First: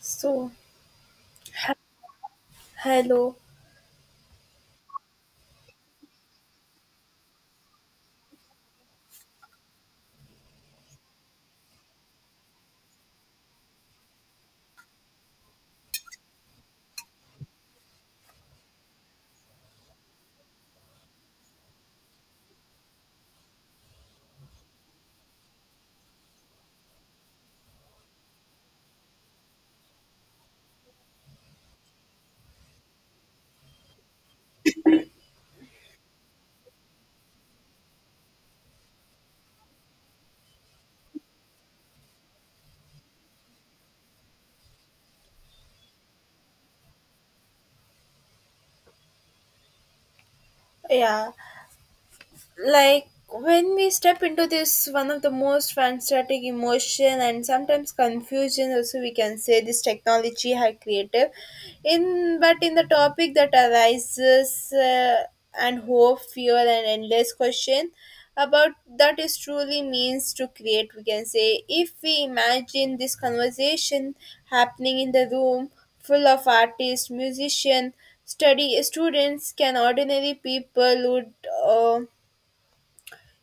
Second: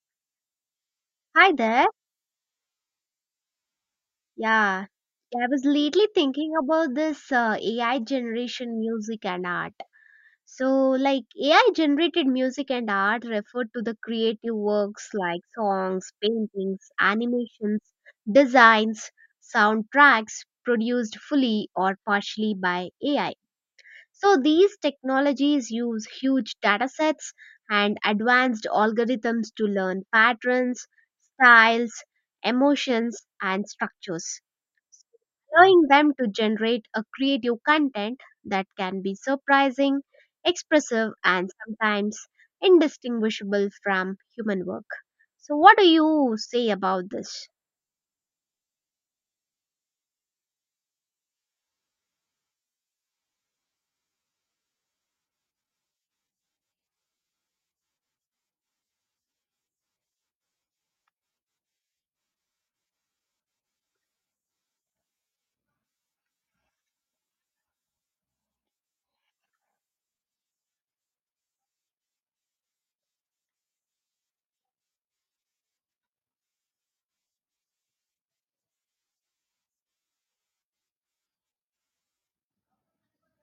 So, Hi ha there. hallo. Yeah, Yeah, I was lately thinking about this AI generation music and art. So, like AI generated music and art refer to the creative works like songs, paintings, animations, designs, soundtracks produced fully or partially by AI. So, these technologies use huge data sets and advanced algorithms to learn patterns, styles, emotions, and structures, allowing them to generate a creative content that can be surprising, expressive, and sometimes indistinguishable from human work. So, what do you say about this? Ja, like when we step into this one of the most fantastic emotion and sometimes confusion also we can say this technology had creative in but in the topic that arises and hope fear and endless question about that is truly means to create we can say. If we imagine this conversation happening in the room full of artists musician study students can ordinary people would uh,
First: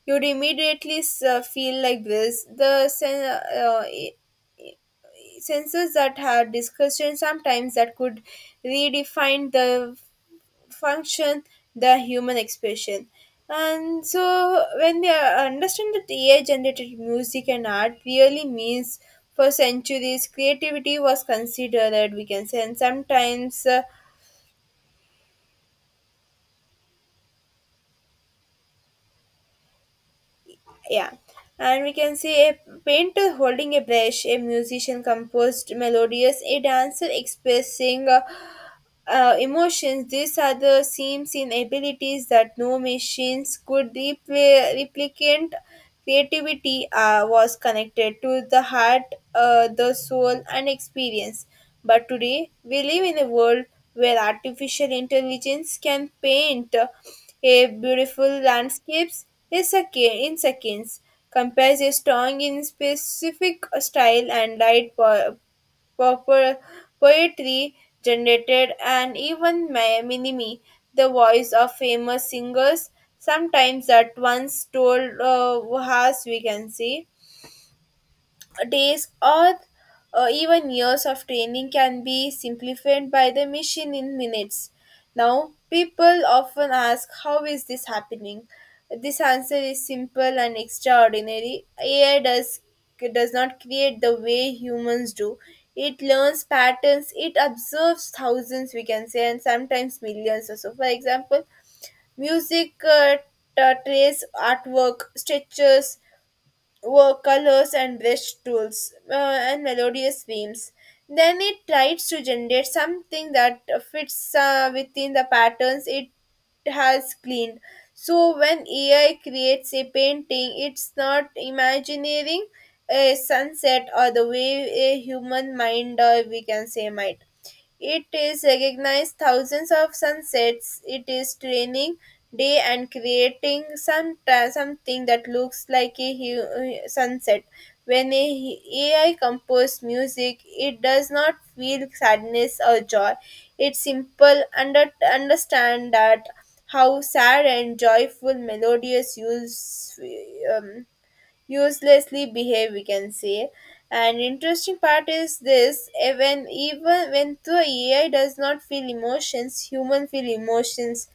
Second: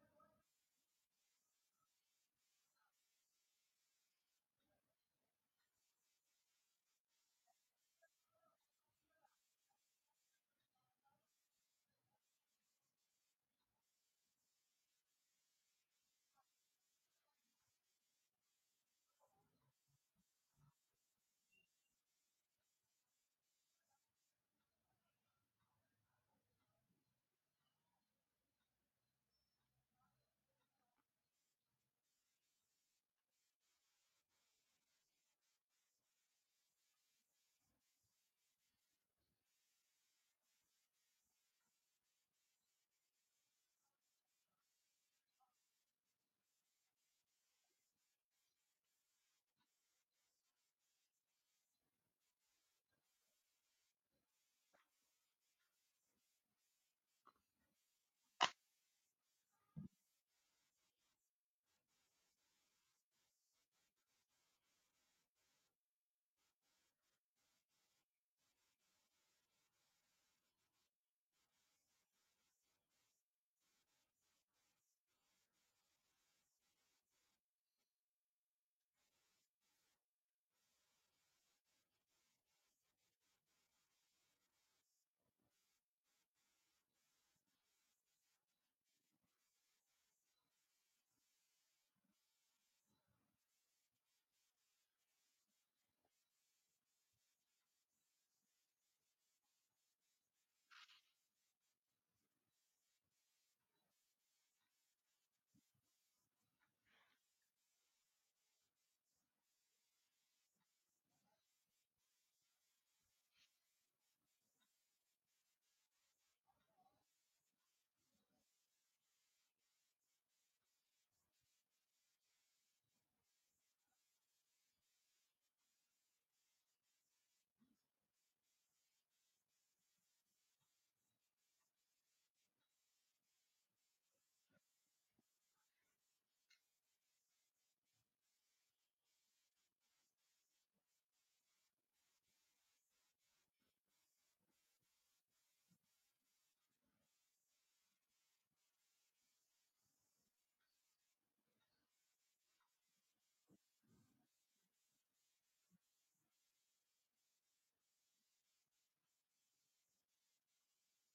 you'd immediately feel like this. The uh, i- sensors that had discussion sometimes that could redefine the function, the human expression. And so, when we understand that AI generated music and art really means for centuries, creativity was considered, we can say, and sometimes. Yeah and we can see a painter holding a brush, a musician composed melodious, a dancer expressing emotions. These are the seams in abilities that no machines could replicate. Creativity was connected to the heart, the soul and experience, but today we live in a world where artificial intelligence can paint a beautiful landscapes in seconds, compares a strong in specific style and light po- poetry generated, and even mimicry the voice of famous singers sometimes at once told. As we can see, days or even years of training can be simplified by the machine in minutes. Now, people often ask, how is this happening? This answer is simple and extraordinary. Does not create the way humans do. It learns patterns, it observes thousands, we can say, and sometimes millions or so. For example, music, trace artwork, stretches, were colors and visuals, and melodious themes. Then it tries to generate something that fits within the patterns it has cleaned. So when AI creates a painting, it's not imagining a sunset or the way a human mind, or we can say, might. It is recognized thousands of sunsets. It is training day and creating something that looks like a sunset. When AI composes music, it does not feel sadness or joy. It's simple understand that how sad and joyful melodious use um, uselessly behave, we can say. And interesting part is this, eh, when even when the AI does not feel emotions, human feel emotions,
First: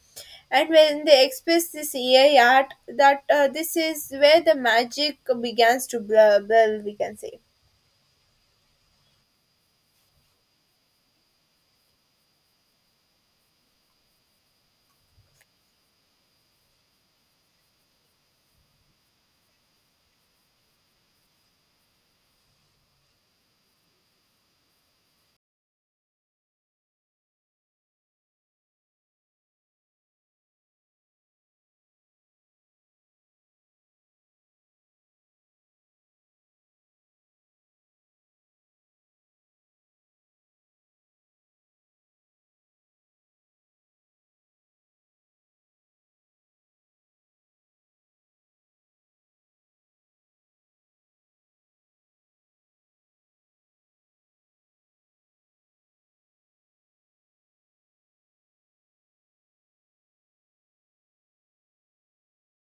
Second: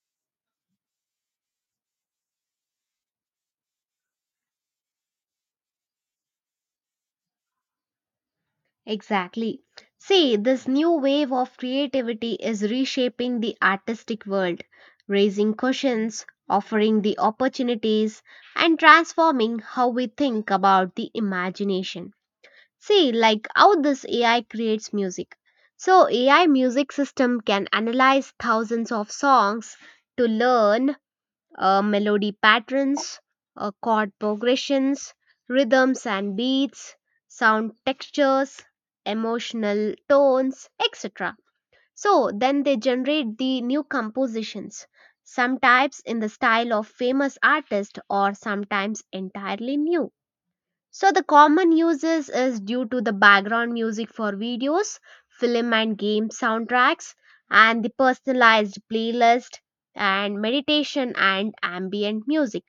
and when they express this AI art, that this is where the magic begins to blur, we can say. Exactly. See, this new wave of creativity is reshaping the artistic world, raising questions, offering the opportunities, and transforming how we think about the imagination. See, like how this AI creates music. So, AI music system can analyze thousands of songs to learn melody patterns, chord progressions, rhythms and beats, sound textures, emotional tones, etc. So, then they generate the new compositions, sometimes in the style of famous artists or sometimes entirely new. So the common uses is due to the background music for videos, film and game soundtracks, and the personalized playlist and meditation and ambient music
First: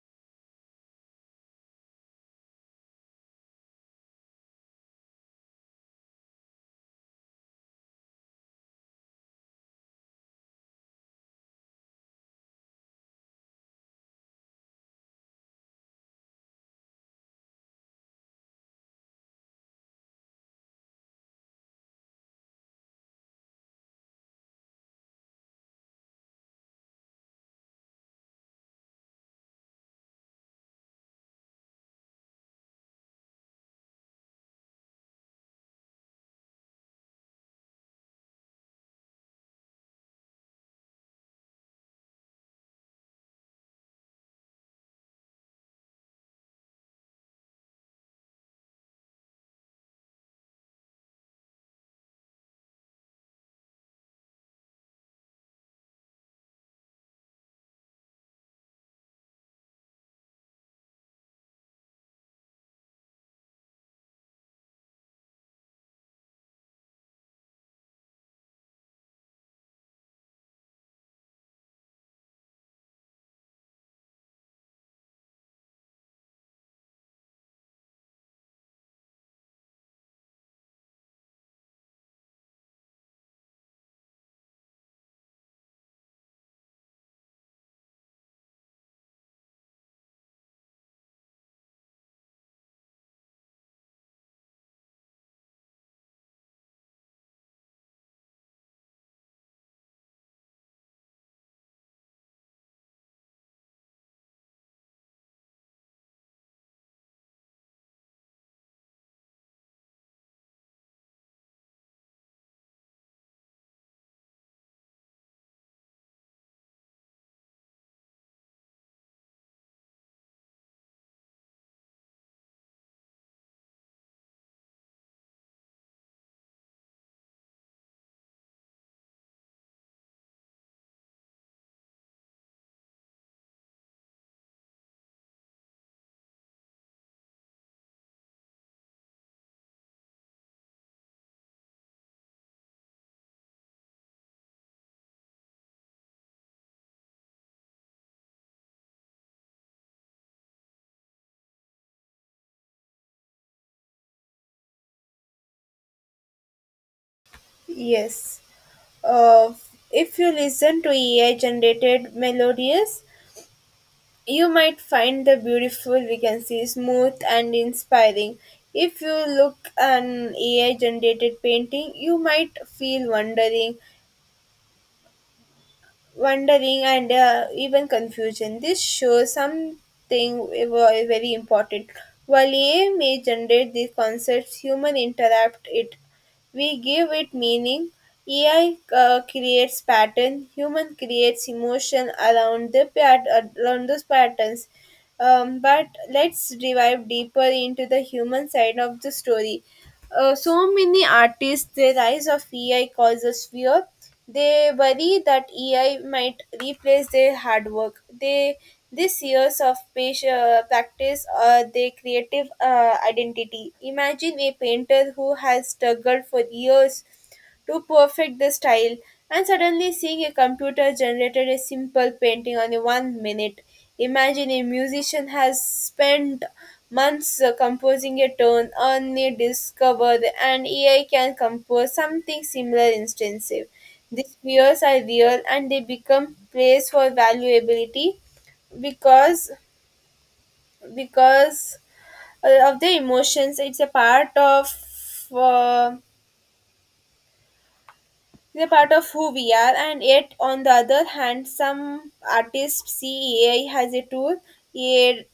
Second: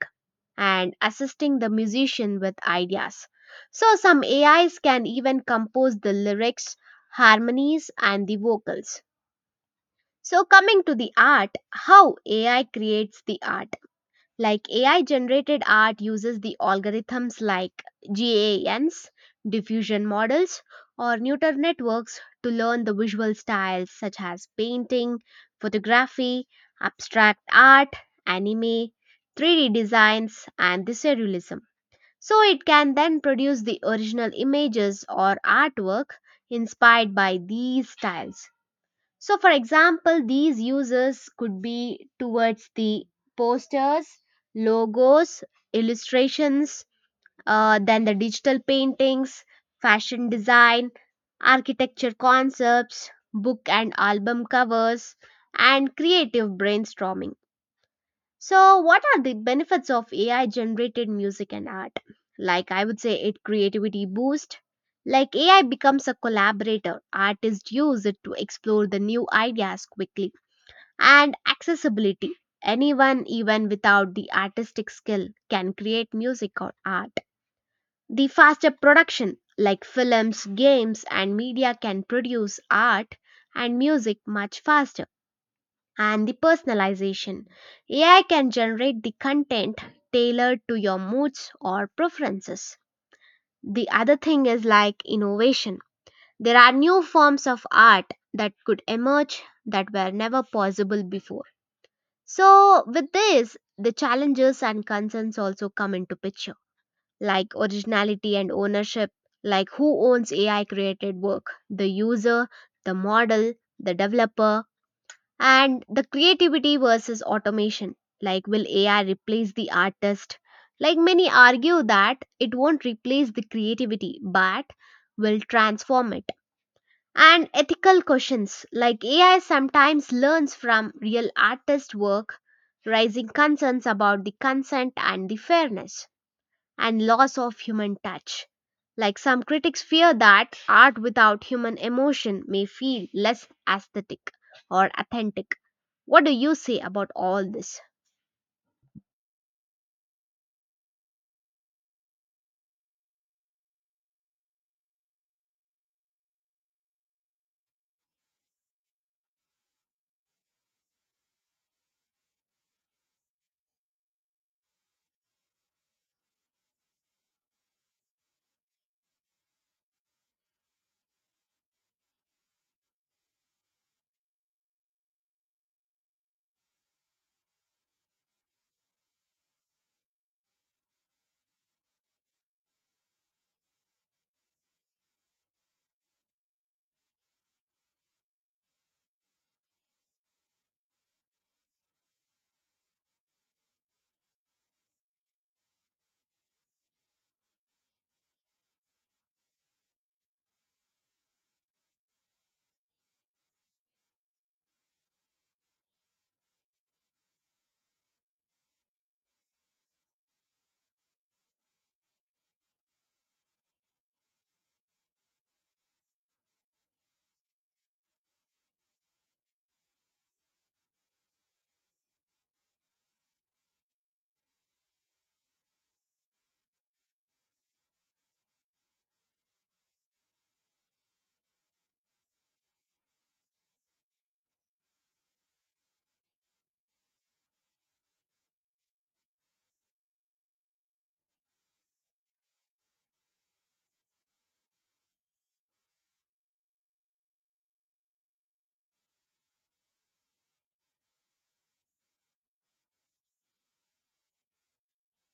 and assisting the musician with ideas. So some AIs can even compose the lyrics, harmonies and the vocals. So coming to the art, how AI creates the art. Like AI generated art uses the algorithms like GANs, diffusion models, or neural networks to learn the visual styles such as painting, photography, abstract art, anime, 3D designs, and the surrealism. So it can then produce the original images or artwork inspired by these styles. So, for example, these uses could be towards the posters, logos, illustrations, then the digital paintings, fashion design, architecture concepts, book and album covers, and creative brainstorming. So, what are the benefits of AI generated music and art? Like, I would say it creativity boost. Like, AI becomes a collaborator. Artists use it to explore the new ideas quickly. And accessibility. Anyone, even without the artistic skill, can create music or art. The faster production, like films, games, and media, can produce art and music much faster and the personalization. AI can generate the content tailored to your moods or preferences. The other thing is like innovation. There are new forms of art that could emerge that were never possible before. So, with this, the challenges and concerns also come into picture, like originality and ownership, like who owns AI created work, the user, the model, the developer, and the creativity versus automation, like will AI replace the artist, like many argue that it won't replace the creativity but will transform it, and ethical questions like AI sometimes learns from real artist work, raising concerns about the consent and the fairness and loss of human touch. Like some critics fear that art without human emotion may feel less aesthetic or authentic. What do you say about all this? Yes, uh, if you listen to AI generated melodies, you might find the beautiful vacancy smooth and inspiring. If you look an AI generated painting, you might feel wondering and even confusion. This shows something ve- very important. While AI may generate these concepts, human interrupt it. We give it meaning. AI creates pattern. Human creates emotion around the around those patterns. But let's dive deeper into the human side of the story. So many artists, the rise of AI causes fear. They worry that AI might replace their hard work. They this years of patient, practice, their creative identity. Imagine a painter who has struggled for years to perfect the style, and suddenly seeing a computer generated a simple painting on a 1 minute. Imagine a musician has spent months composing a tone, only discovered an AI can compose something similar instantive. These fears are real and they become place for valuability because because of the emotions. It's a part of uh, they're part of who we are, and yet, on the other hand, some artists see AI as a tool, a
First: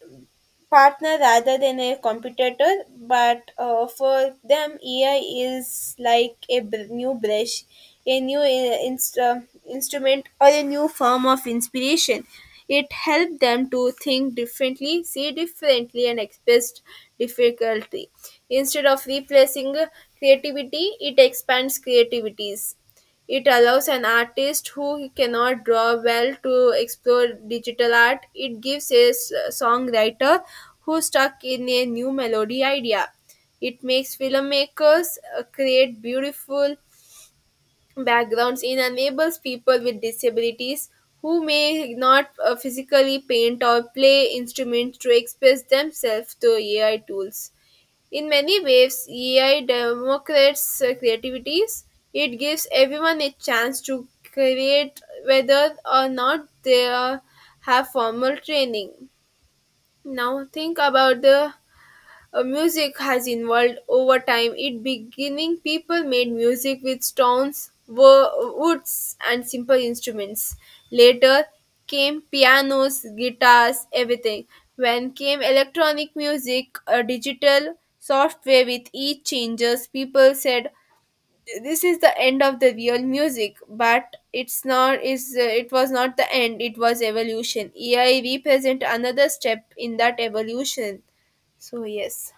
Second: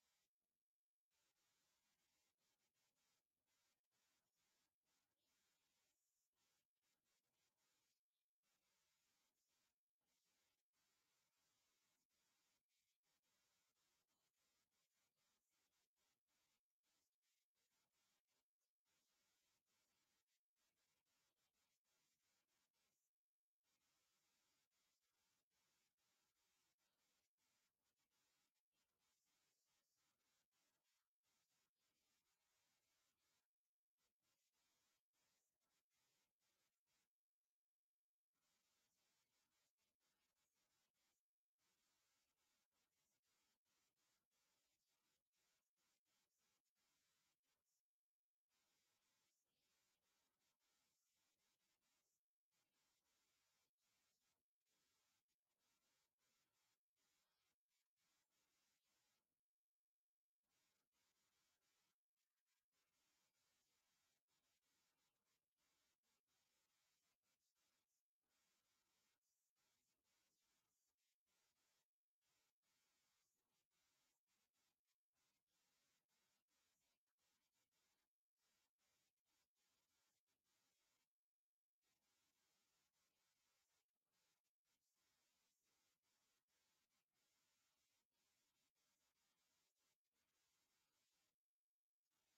partner rather than a competitor. But For them, AI is like a new brush, a new instrument, or a new form of inspiration. It helped them to think differently, see differently, and express difficulty. Instead of replacing creativity, it expands creativities. It allows an artist who cannot draw well to explore digital art. It gives a songwriter who's stuck in a new melody idea. It makes filmmakers create beautiful backgrounds. It enables people with disabilities who may not physically paint or play instruments to express themselves through AI tools. In many ways, E.I. democrates creativities. It gives everyone a chance to create whether or not they have formal training. Now think about the music has evolved over time. It beginning people made music with stones, woods, and simple instruments. Later came pianos, guitars, everything. When came electronic music, a digital software with each changes, people said this is the end of the real music, but it's not is it was not the end, it was evolution. AI represent another step in that evolution, so yes.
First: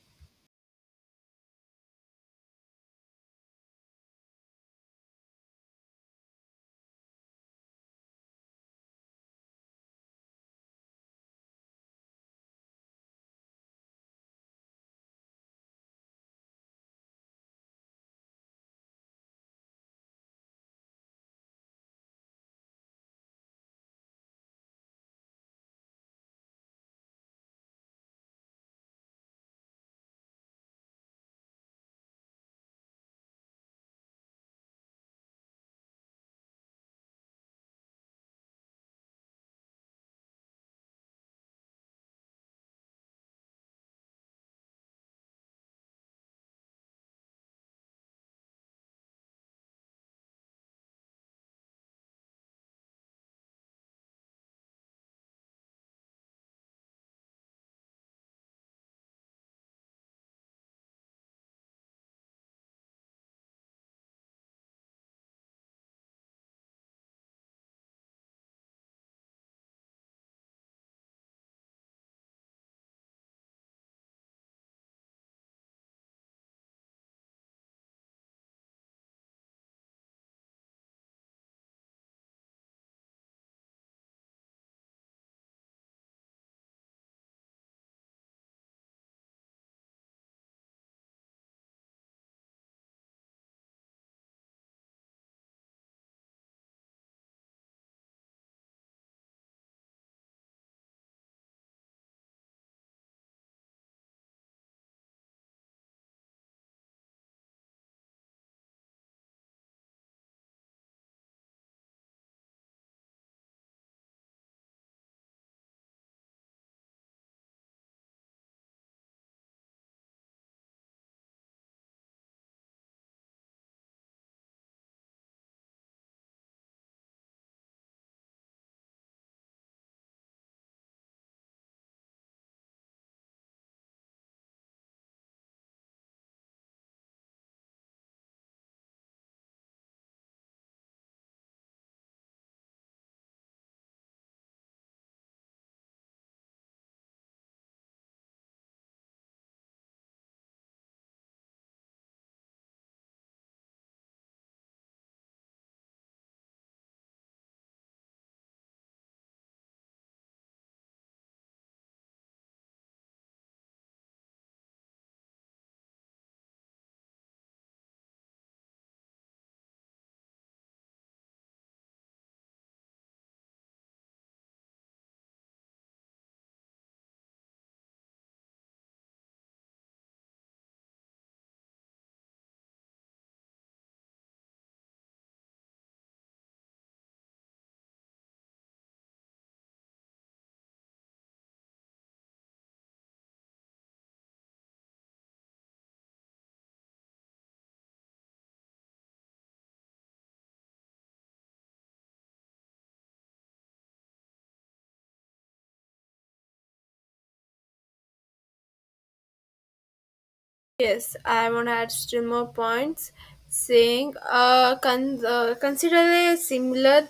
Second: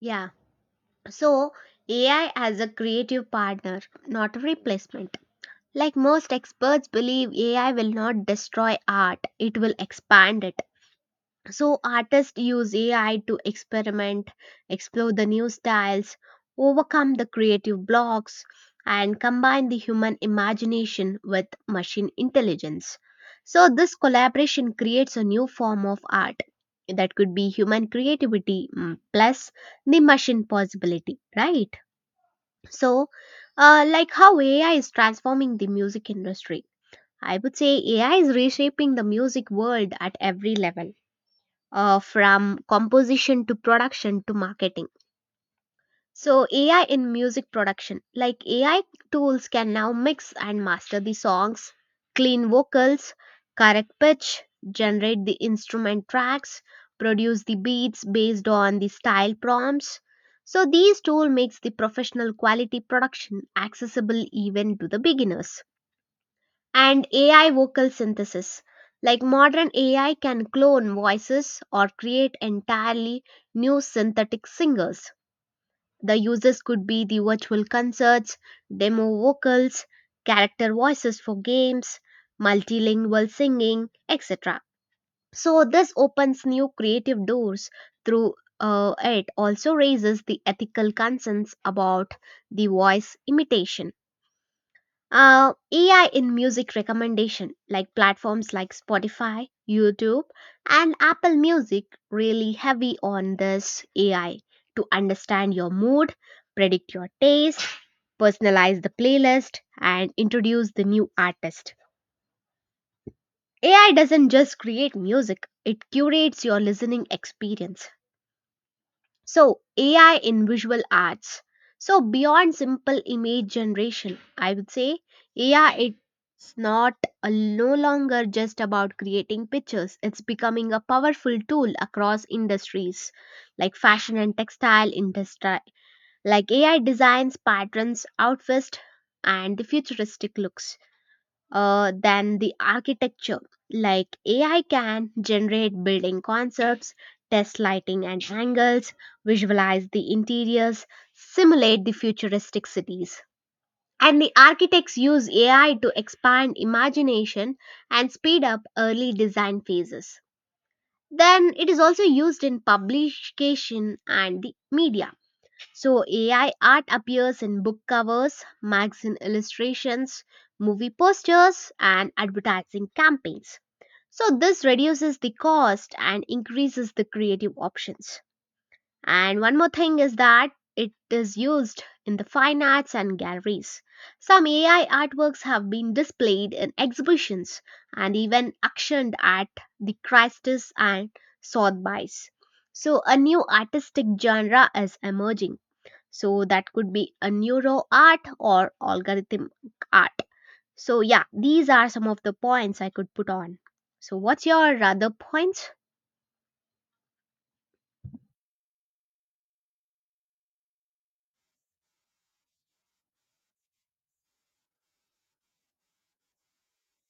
Yeah, so AI as a creative partner, not a replacement. Like most experts believe, AI will not destroy art, it will expand it. So artists use AI to experiment, explore the new styles, overcome the creative blocks, and combine the human imagination with machine intelligence. So this collaboration creates a new form of art that could be human creativity plus the machine possibility, right? So, like how AI is transforming the music industry. I would say AI is reshaping the music world at every level from composition to production to marketing. So, AI in music production like AI tools can now mix and master the songs, clean vocals, correct pitch, generate the instrument tracks, produce the beats based on the style prompts. So, these tool makes the professional quality production accessible even to the beginners and AI vocal synthesis. Like modern AI can clone voices or create entirely new synthetic singers. The uses could be the virtual concerts, demo vocals, character voices for games, multilingual singing, etc. So, this opens new creative doors through it also raises the ethical concerns about the voice imitation. AI in music recommendation, like platforms like Spotify, YouTube, and Apple Music, really heavy on this AI to understand your mood, predict your taste, personalize the playlist, and introduce the new artist. AI doesn't just create music, it curates your listening experience. So, AI in visual arts. So, beyond simple image generation, I would say AI it's not a, no longer just about creating pictures. It's becoming a powerful tool across industries like fashion and textile industry. Like AI designs patterns, outfits, and the futuristic looks, than the architecture. Like AI can generate building concepts, test lighting and angles, visualize the interiors, simulate the futuristic cities. And the architects use AI to expand imagination and speed up early design phases. Then it is also used in publication and the media, so AI art appears in book covers, magazine illustrations, movie posters, and advertising campaigns. So this reduces the cost and increases the creative options. And one more thing is that it is used in the fine arts and galleries. Some AI artworks have been displayed in exhibitions and even auctioned at the Christie's and Sotheby's. So a new artistic genre is emerging. So that could be a neuro art or algorithm art. So yeah, these are some of the points I could put on. So what's your other points? Yes, I want to add still more points saying consider a similar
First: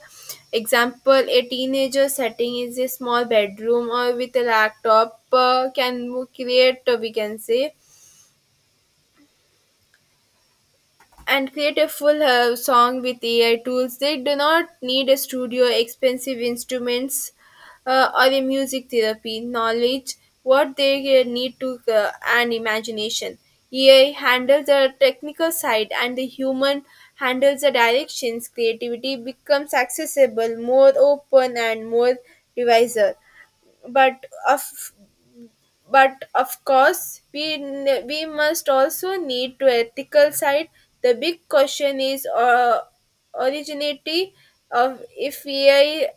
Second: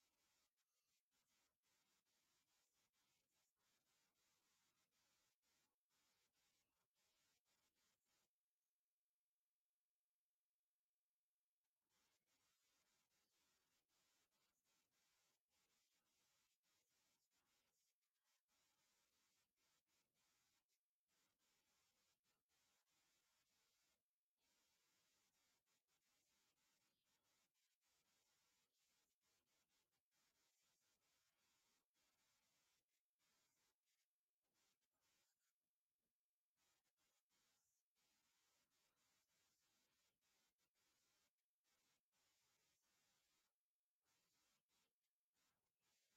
example, a teenager setting is a small bedroom or with a laptop can create, we can say, and creative full song with AI tools. They do not need a studio, expensive instruments, or a music therapy knowledge. What they need to and imagination. AI handles the technical side, and the human handles the directions. Creativity becomes accessible, more open, and more divisive. But of but of course we we must also need to ethical side. The big question is originality of if AI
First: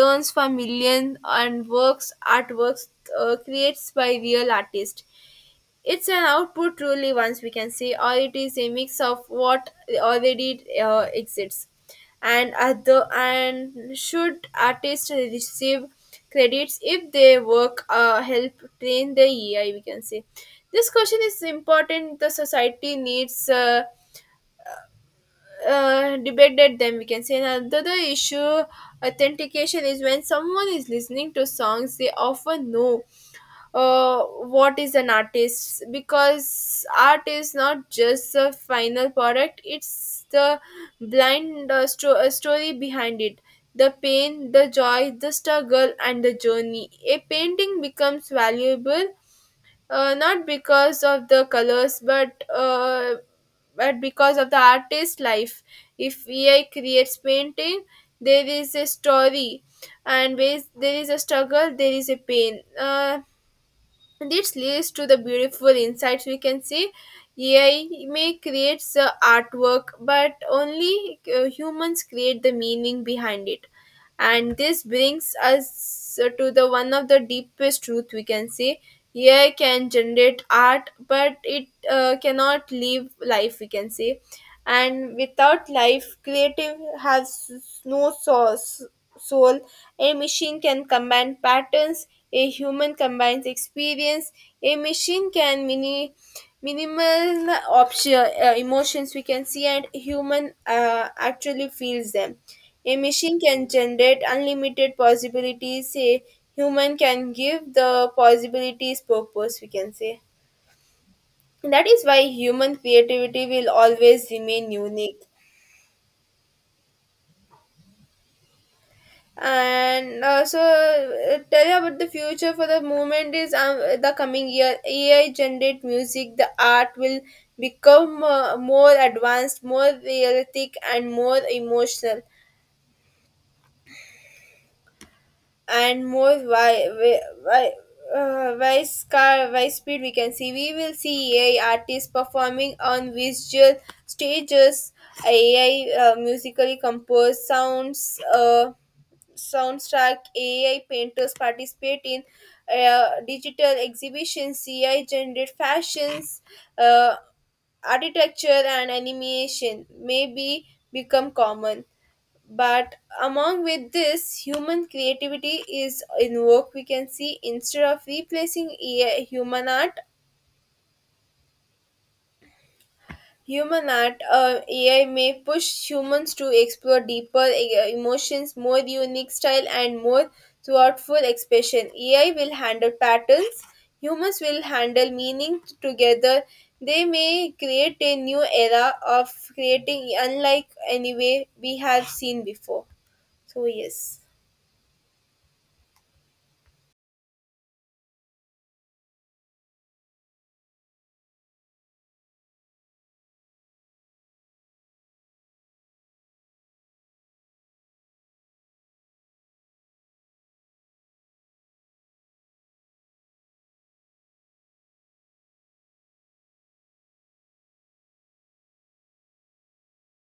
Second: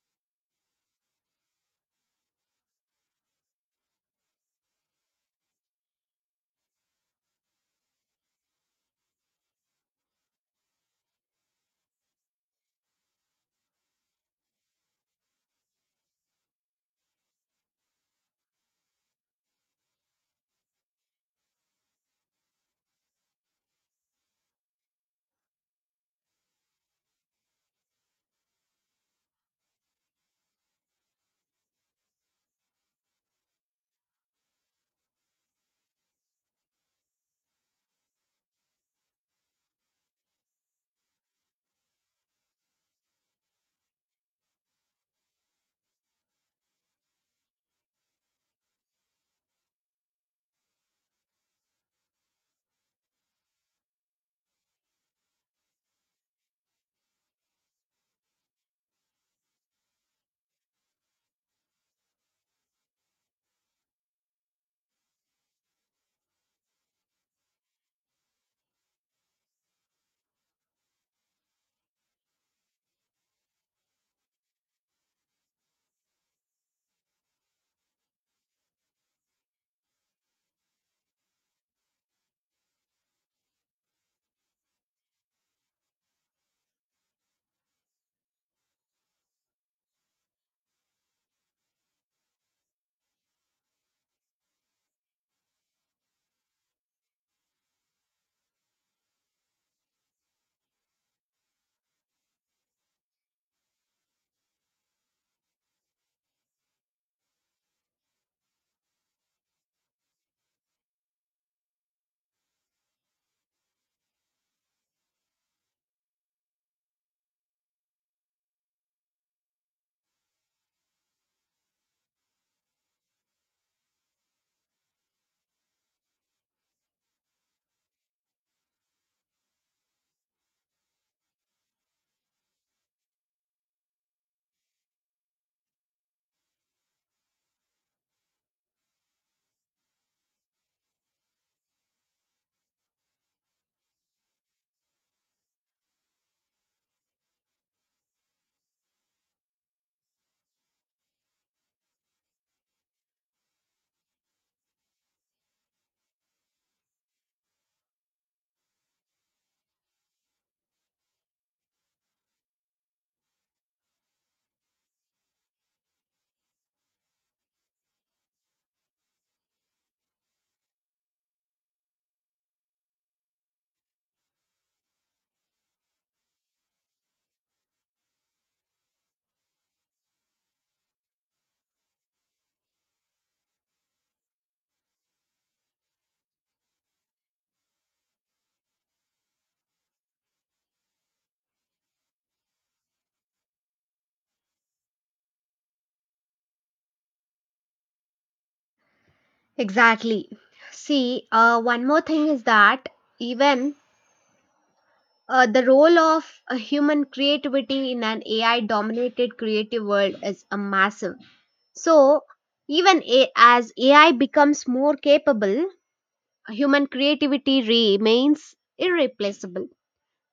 learns from million and works artworks creates by real artists. It's an output truly once we can see, or it is a mix of what already exists. And other, and should artists receive credits if their work help train the AI, we can say. This question is important, the society needs debated them, we can say. Another issue, authentication is when someone is listening to songs, they often know what is an artist, because art is not just the final product, it's the blind story behind it, the pain, the joy, the struggle, and the journey. A painting becomes valuable not because of the colors, but because of the artist's life. If AI creates painting, there is a story, and where there is a struggle there is a pain. This leads to the beautiful insights, we can see. AI may create the artwork, but only humans create the meaning behind it. And this brings us to the one of the deepest truth, we can say. AI can generate art, but it cannot live life, we can say. And without life creative has no source, soul. A machine can combine patterns, a human combines experience. A machine can minimal option emotions we can see, and human actually feels them. A machine can generate unlimited possibilities, a human can give the possibilities purpose, we can say. That is why human creativity will always remain unique. And tell you about the future for the moment is, the coming year AI generate music the art will become more advanced, more realistic, and more emotional, and more wide wide wide scar wide speed, we can see. We will see AI artists performing on visual stages, AI musically composed sounds, soundtrack, AI painters participate in digital exhibitions, AI generated fashions, uh, architecture and animation may be become common. But among with this, human creativity is invoked, we can see. instead of replacing AI, human art Human art, AI may push humans to explore deeper emotions, more unique style, and more thoughtful expression. AI will handle patterns, humans will handle meaning together. They may create a new era of creating, unlike any way we have seen before. So, yes. Exactly. See, one more thing is that even the role of a human creativity in an AI dominated creative world is a massive. So, even as AI becomes more capable, human creativity remains irreplaceable.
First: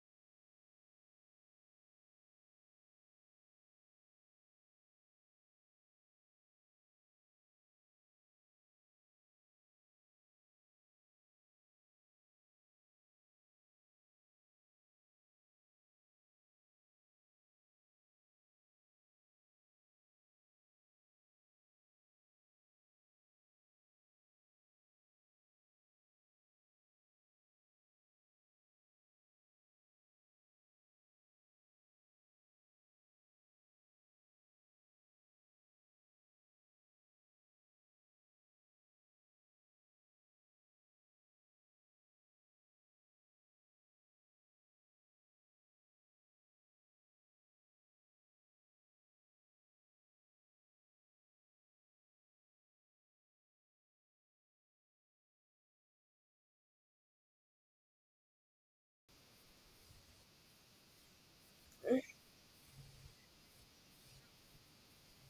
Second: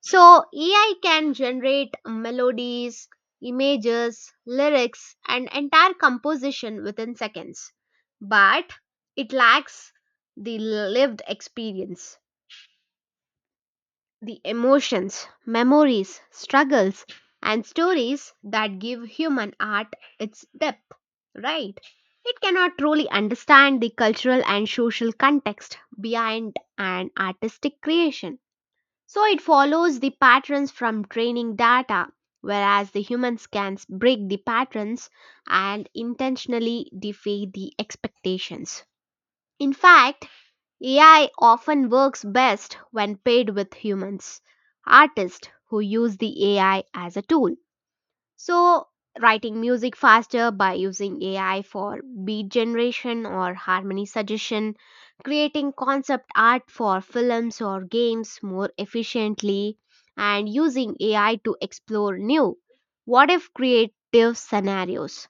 So AI can generate melodies, images, lyrics, and entire composition within seconds. But it lacks the lived experience, the emotions, memories, struggles, and stories that give human art its depth, right? It cannot truly understand the cultural and social context behind an artistic creation. So it follows the patterns from training data, whereas the human scans break the patterns and intentionally defy the expectations. In fact, AI often works best when paired with humans, artists who use the AI as a tool. So, writing music faster by using AI for beat generation or harmony suggestion, creating concept art for films or games more efficiently, and using AI to explore new what if creative scenarios.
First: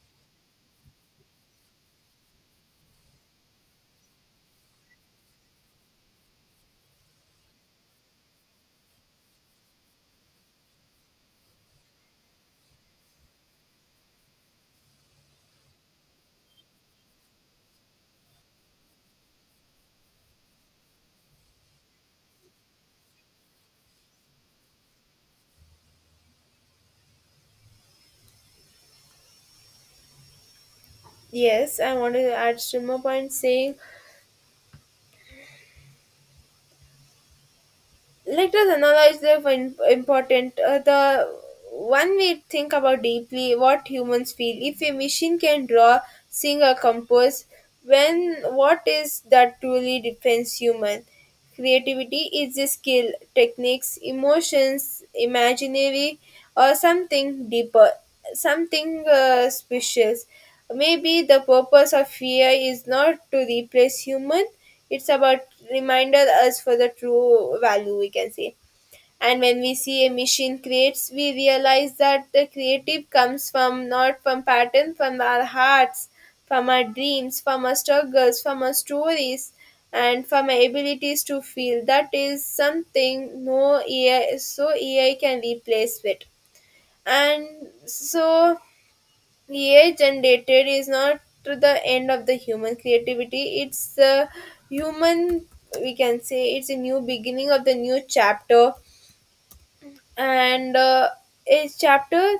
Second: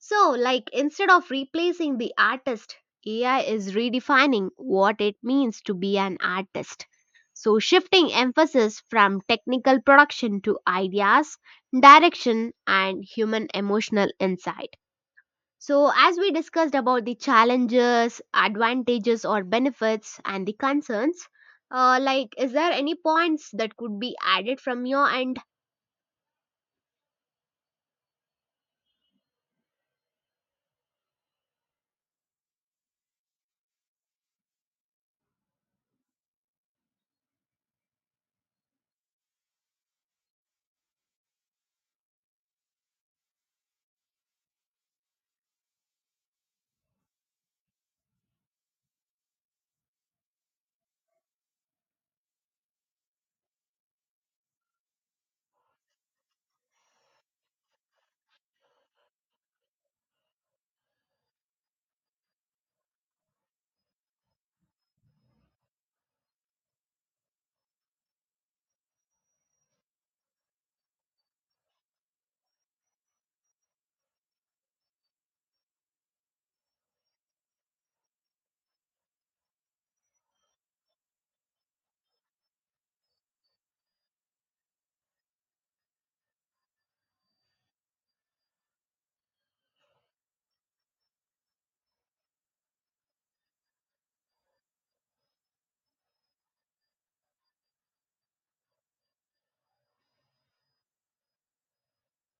So, like instead of replacing the artist, AI is redefining what it means to be an artist. So, shifting emphasis from technical production to ideas, direction, and human emotional insight. So, as we discussed about the challenges, advantages, or benefits, and the concerns, like, is there any points that could be added from your end? Yes, I want to add still more points saying let us analyze the important, the one we think about deeply what humans feel. If a machine can draw, sing or compose, when what is that truly defines human? Creativity is a skill, techniques, emotions, imaginary, or something deeper, something special. Maybe the purpose of fear is not to replace human, it's about reminder us for the true value, we can say. And when we see a machine creates, we realize that the creative comes from not from pattern, from our hearts, from our dreams, from our struggles, from our stories, and from our abilities to feel. That is something no AI so AI can replace it. And so AI generated is not to the end of the human creativity. It's the human, we can say, it's a new beginning of the new chapter, and a chapter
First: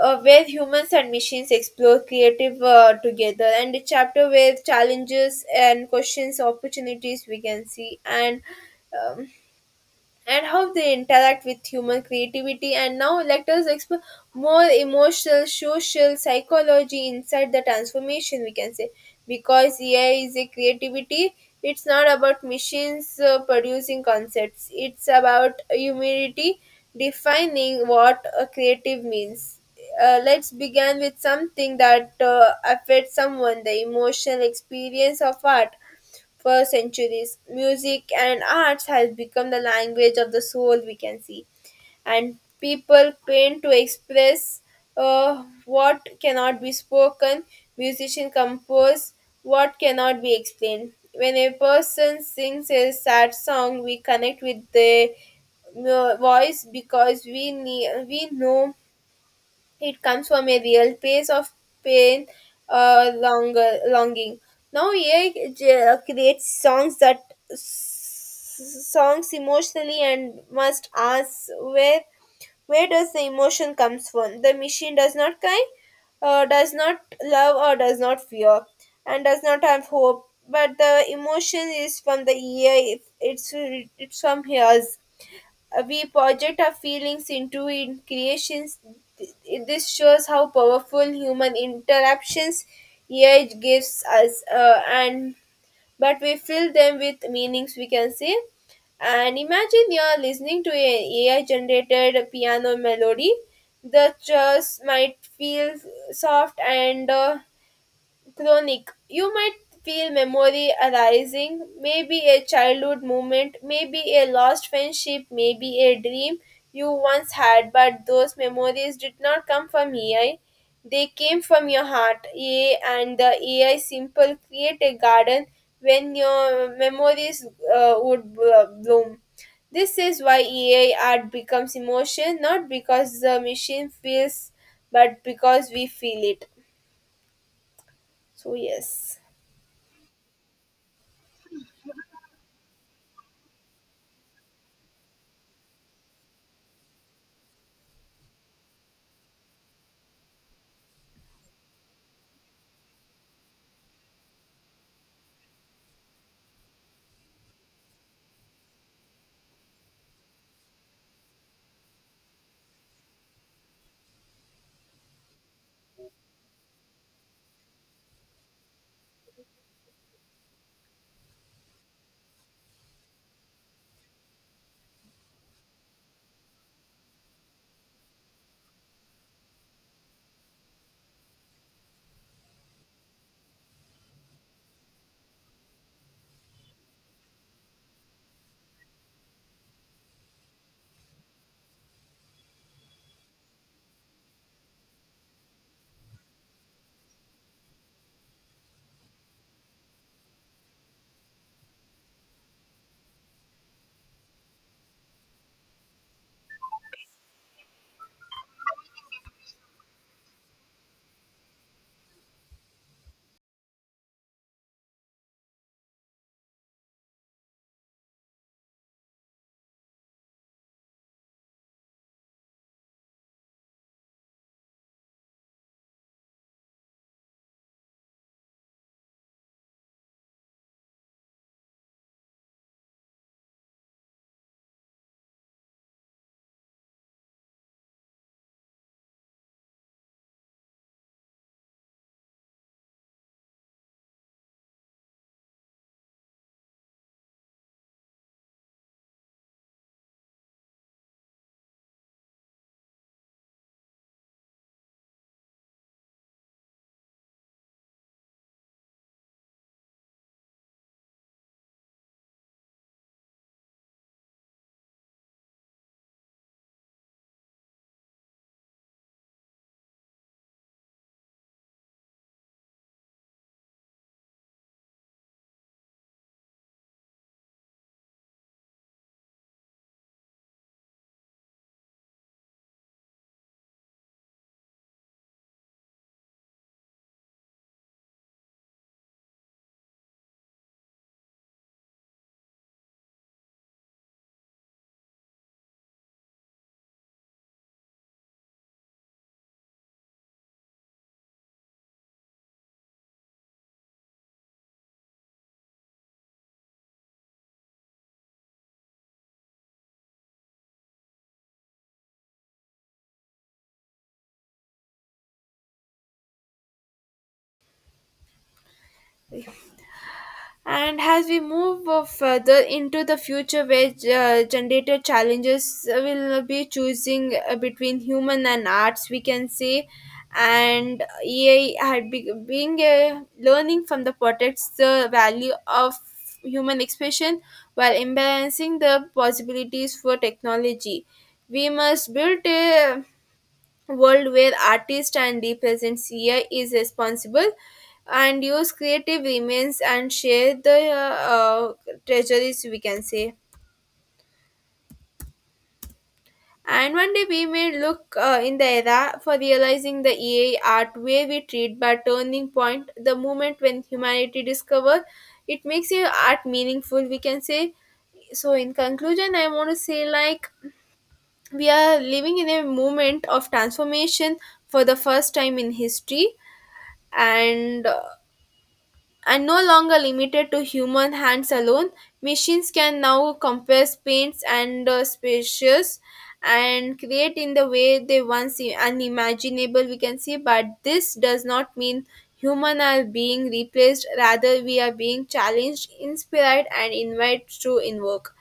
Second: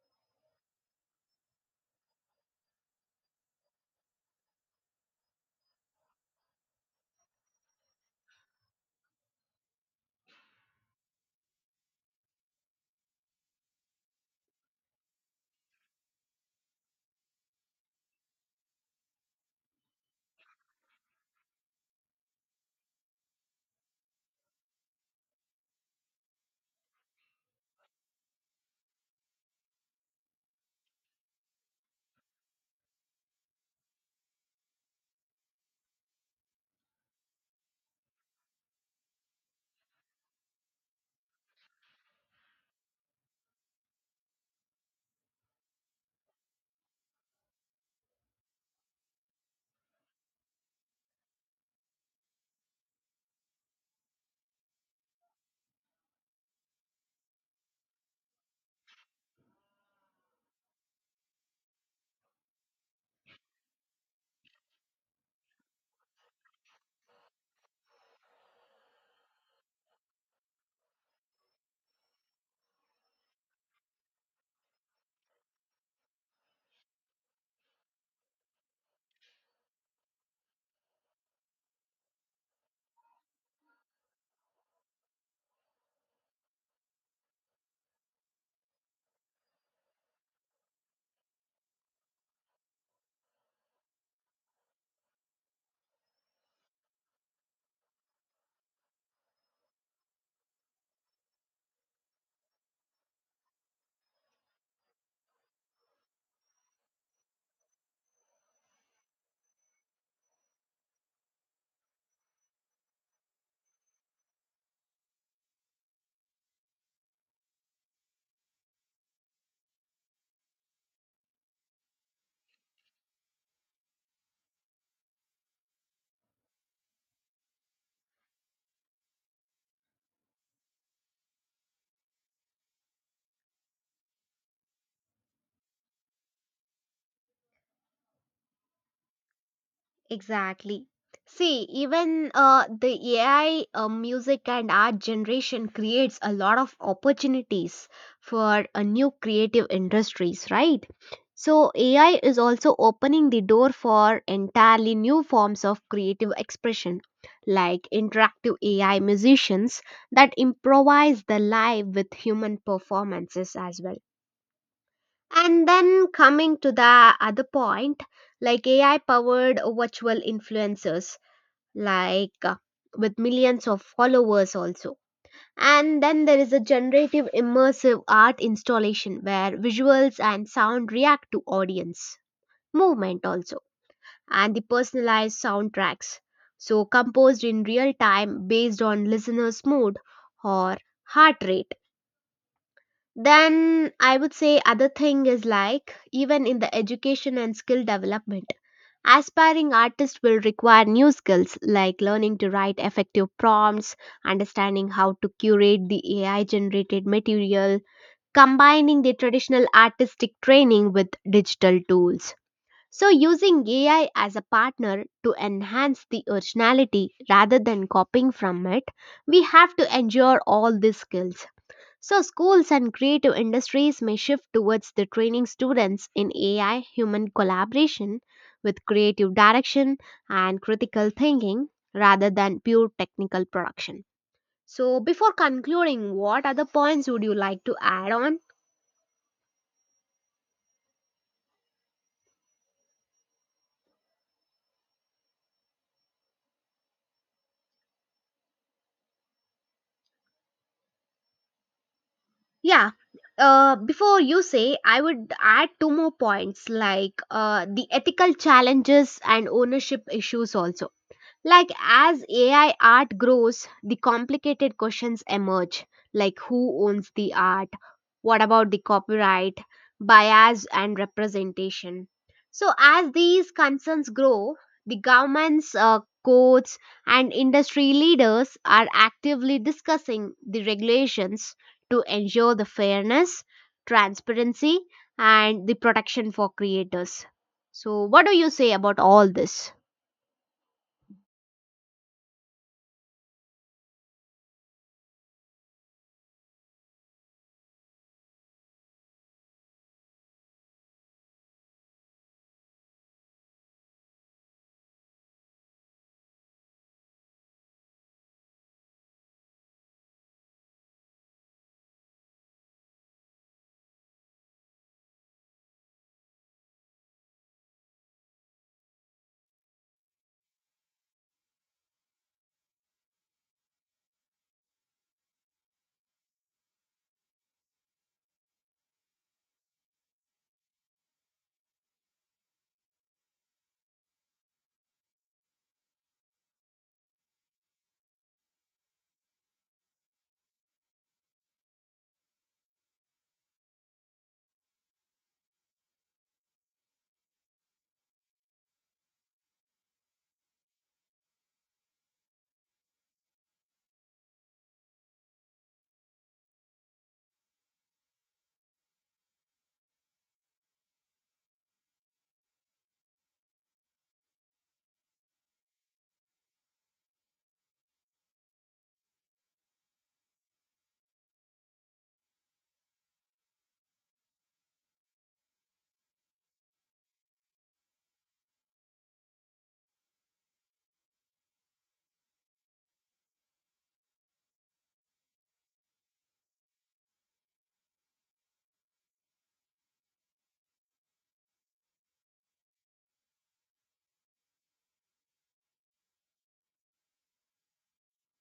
where humans and machines explore creative together, and a chapter with challenges and questions, opportunities we can see, um, and how they interact with human creativity. And now let us explore more emotional, social, psychology inside the transformation, we can say. Because AI is a creativity, it's not about machines producing concepts. It's about humanity defining what a creative means. Let's begin with something that affects someone the emotional experience of art. For centuries, music and arts has become the language of the soul, we can see. And people paint to express what cannot be spoken. Musicians compose what cannot be explained. When a person sings a sad song, we connect with the voice because we know it comes from a real place of pain or longer longing. Now AI creates songs that s- songs emotionally and must ask where does the emotion comes from. The machine does not cry, does not love or does not fear, and does not have hope. But the emotion is from the AI. It's from hers. We project our feelings into in creations. This shows how powerful human interactions AI gives us, and but we fill them with meanings, we can say, and imagine you're listening to an AI generated piano melody. The chords might feel soft and Chronic. You might feel memory arising, maybe a childhood moment, maybe a lost friendship, maybe a dream you once had, but those memories did not come from AI. They came from your heart. AI and the AI simple create a garden when your memories would bloom. This is why AI art becomes emotion, not because the machine feels, but because we feel it. So, yes. Exactly. See, even the AI music and art generation creates a lot of opportunities for new creative industries, right? So, AI is also opening the door for entirely new forms of creative expression, like interactive AI musicians that improvise the live with human performances as well. And then coming to the other point, like AI powered virtual influencers, like with millions of followers also. And then there is a generative immersive art installation where visuals and sound react to audience movement also, and the personalized soundtracks. So composed in real time based on listener's mood or heart rate, then I would say other thing is like even in the education and skill development, aspiring artists will require new skills like learning to write effective prompts, understanding how to curate the AI generated material, combining the traditional artistic training with digital tools. So using AI as a partner to enhance the originality rather than copying from it, we have to endure all these skills. So, schools and creative industries may shift towards the training students in AI human collaboration with creative direction and critical thinking rather than pure technical production. So, before concluding, what other points would you like to add on? Yeah, before you say, I would add two more points like the ethical challenges and ownership issues also. Like as AI art grows, the complicated questions emerge, like who owns the art, what about the copyright, bias and representation. So as these concerns grow, the governments, courts and industry leaders are actively discussing the regulations to ensure the fairness, transparency and the protection for creators. So what do you say about all this? And as we move further into the future, where generated challenges will be choosing between human and arts, we can say, and AI being a learning from the protects the value of human expression while imbalancing the possibilities for technology. We must build a world where artist and representative is responsible and use creative remains and share the treasuries, we can say, and one day we may look in the era for realizing the EA art way we treat but turning point the moment when humanity discover it makes your art meaningful, we can say. So in conclusion, I want to say like we are living in a moment of transformation for the first time in history and uh, and no longer limited to human hands alone. Machines can now compress paints and spaces and create in the way they once unimaginable, we can say. But this does not mean human are being replaced, rather we are being challenged, inspired and invited to invoke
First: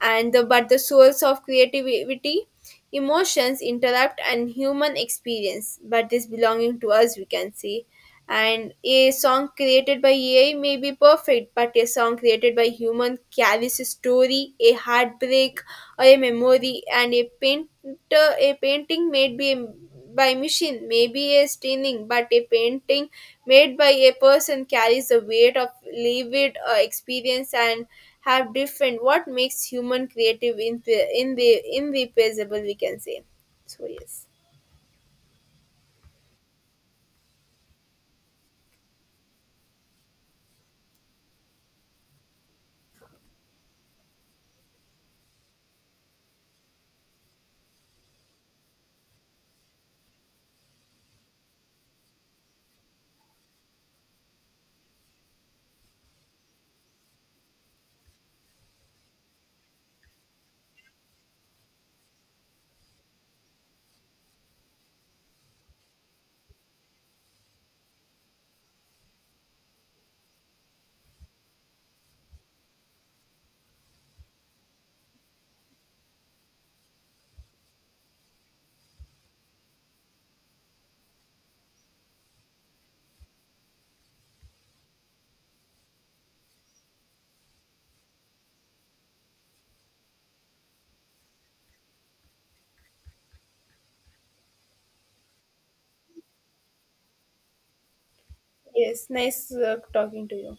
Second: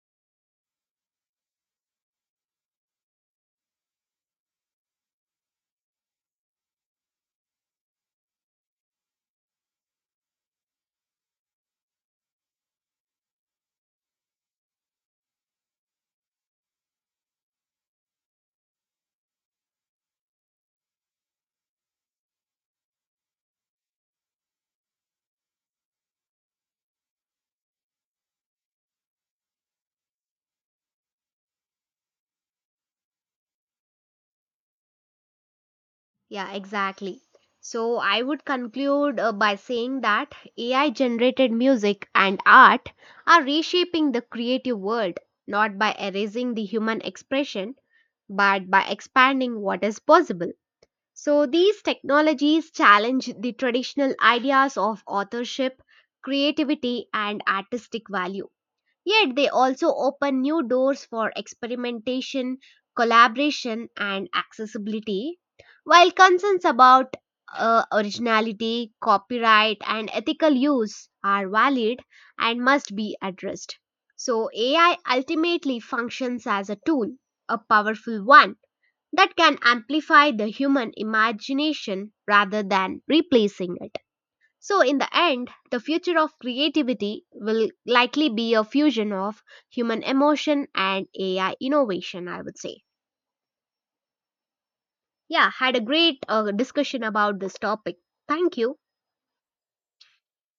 and the, but the source of creativity emotions interrupt and human experience but this belonging to us, we can say. And a song created by AI may be perfect, but a song created by human carries a story, a heartbreak, or a memory, and a painter, a painting made by machine may be a stunning, but a painting made by a person carries the weight of lived experience and have different what makes human creative in the irreplaceable, we can say. So yes, Yeah, exactly. So I would conclude by saying that AI generated music and art are reshaping the creative world not by erasing the human expression but by expanding what is possible. So these technologies challenge the traditional ideas of authorship, creativity and artistic value. Yet they also open new doors for experimentation, collaboration, and accessibility, while concerns about originality, copyright, and ethical use are valid and must be addressed. So, AI ultimately functions as a tool, a powerful one that can amplify the human imagination rather than replacing it. So, in the end, the future of creativity will likely be a fusion of human emotion and AI innovation, I would say. Yeah, had a great discussion about this topic. Thank you. yes, nice talking to you.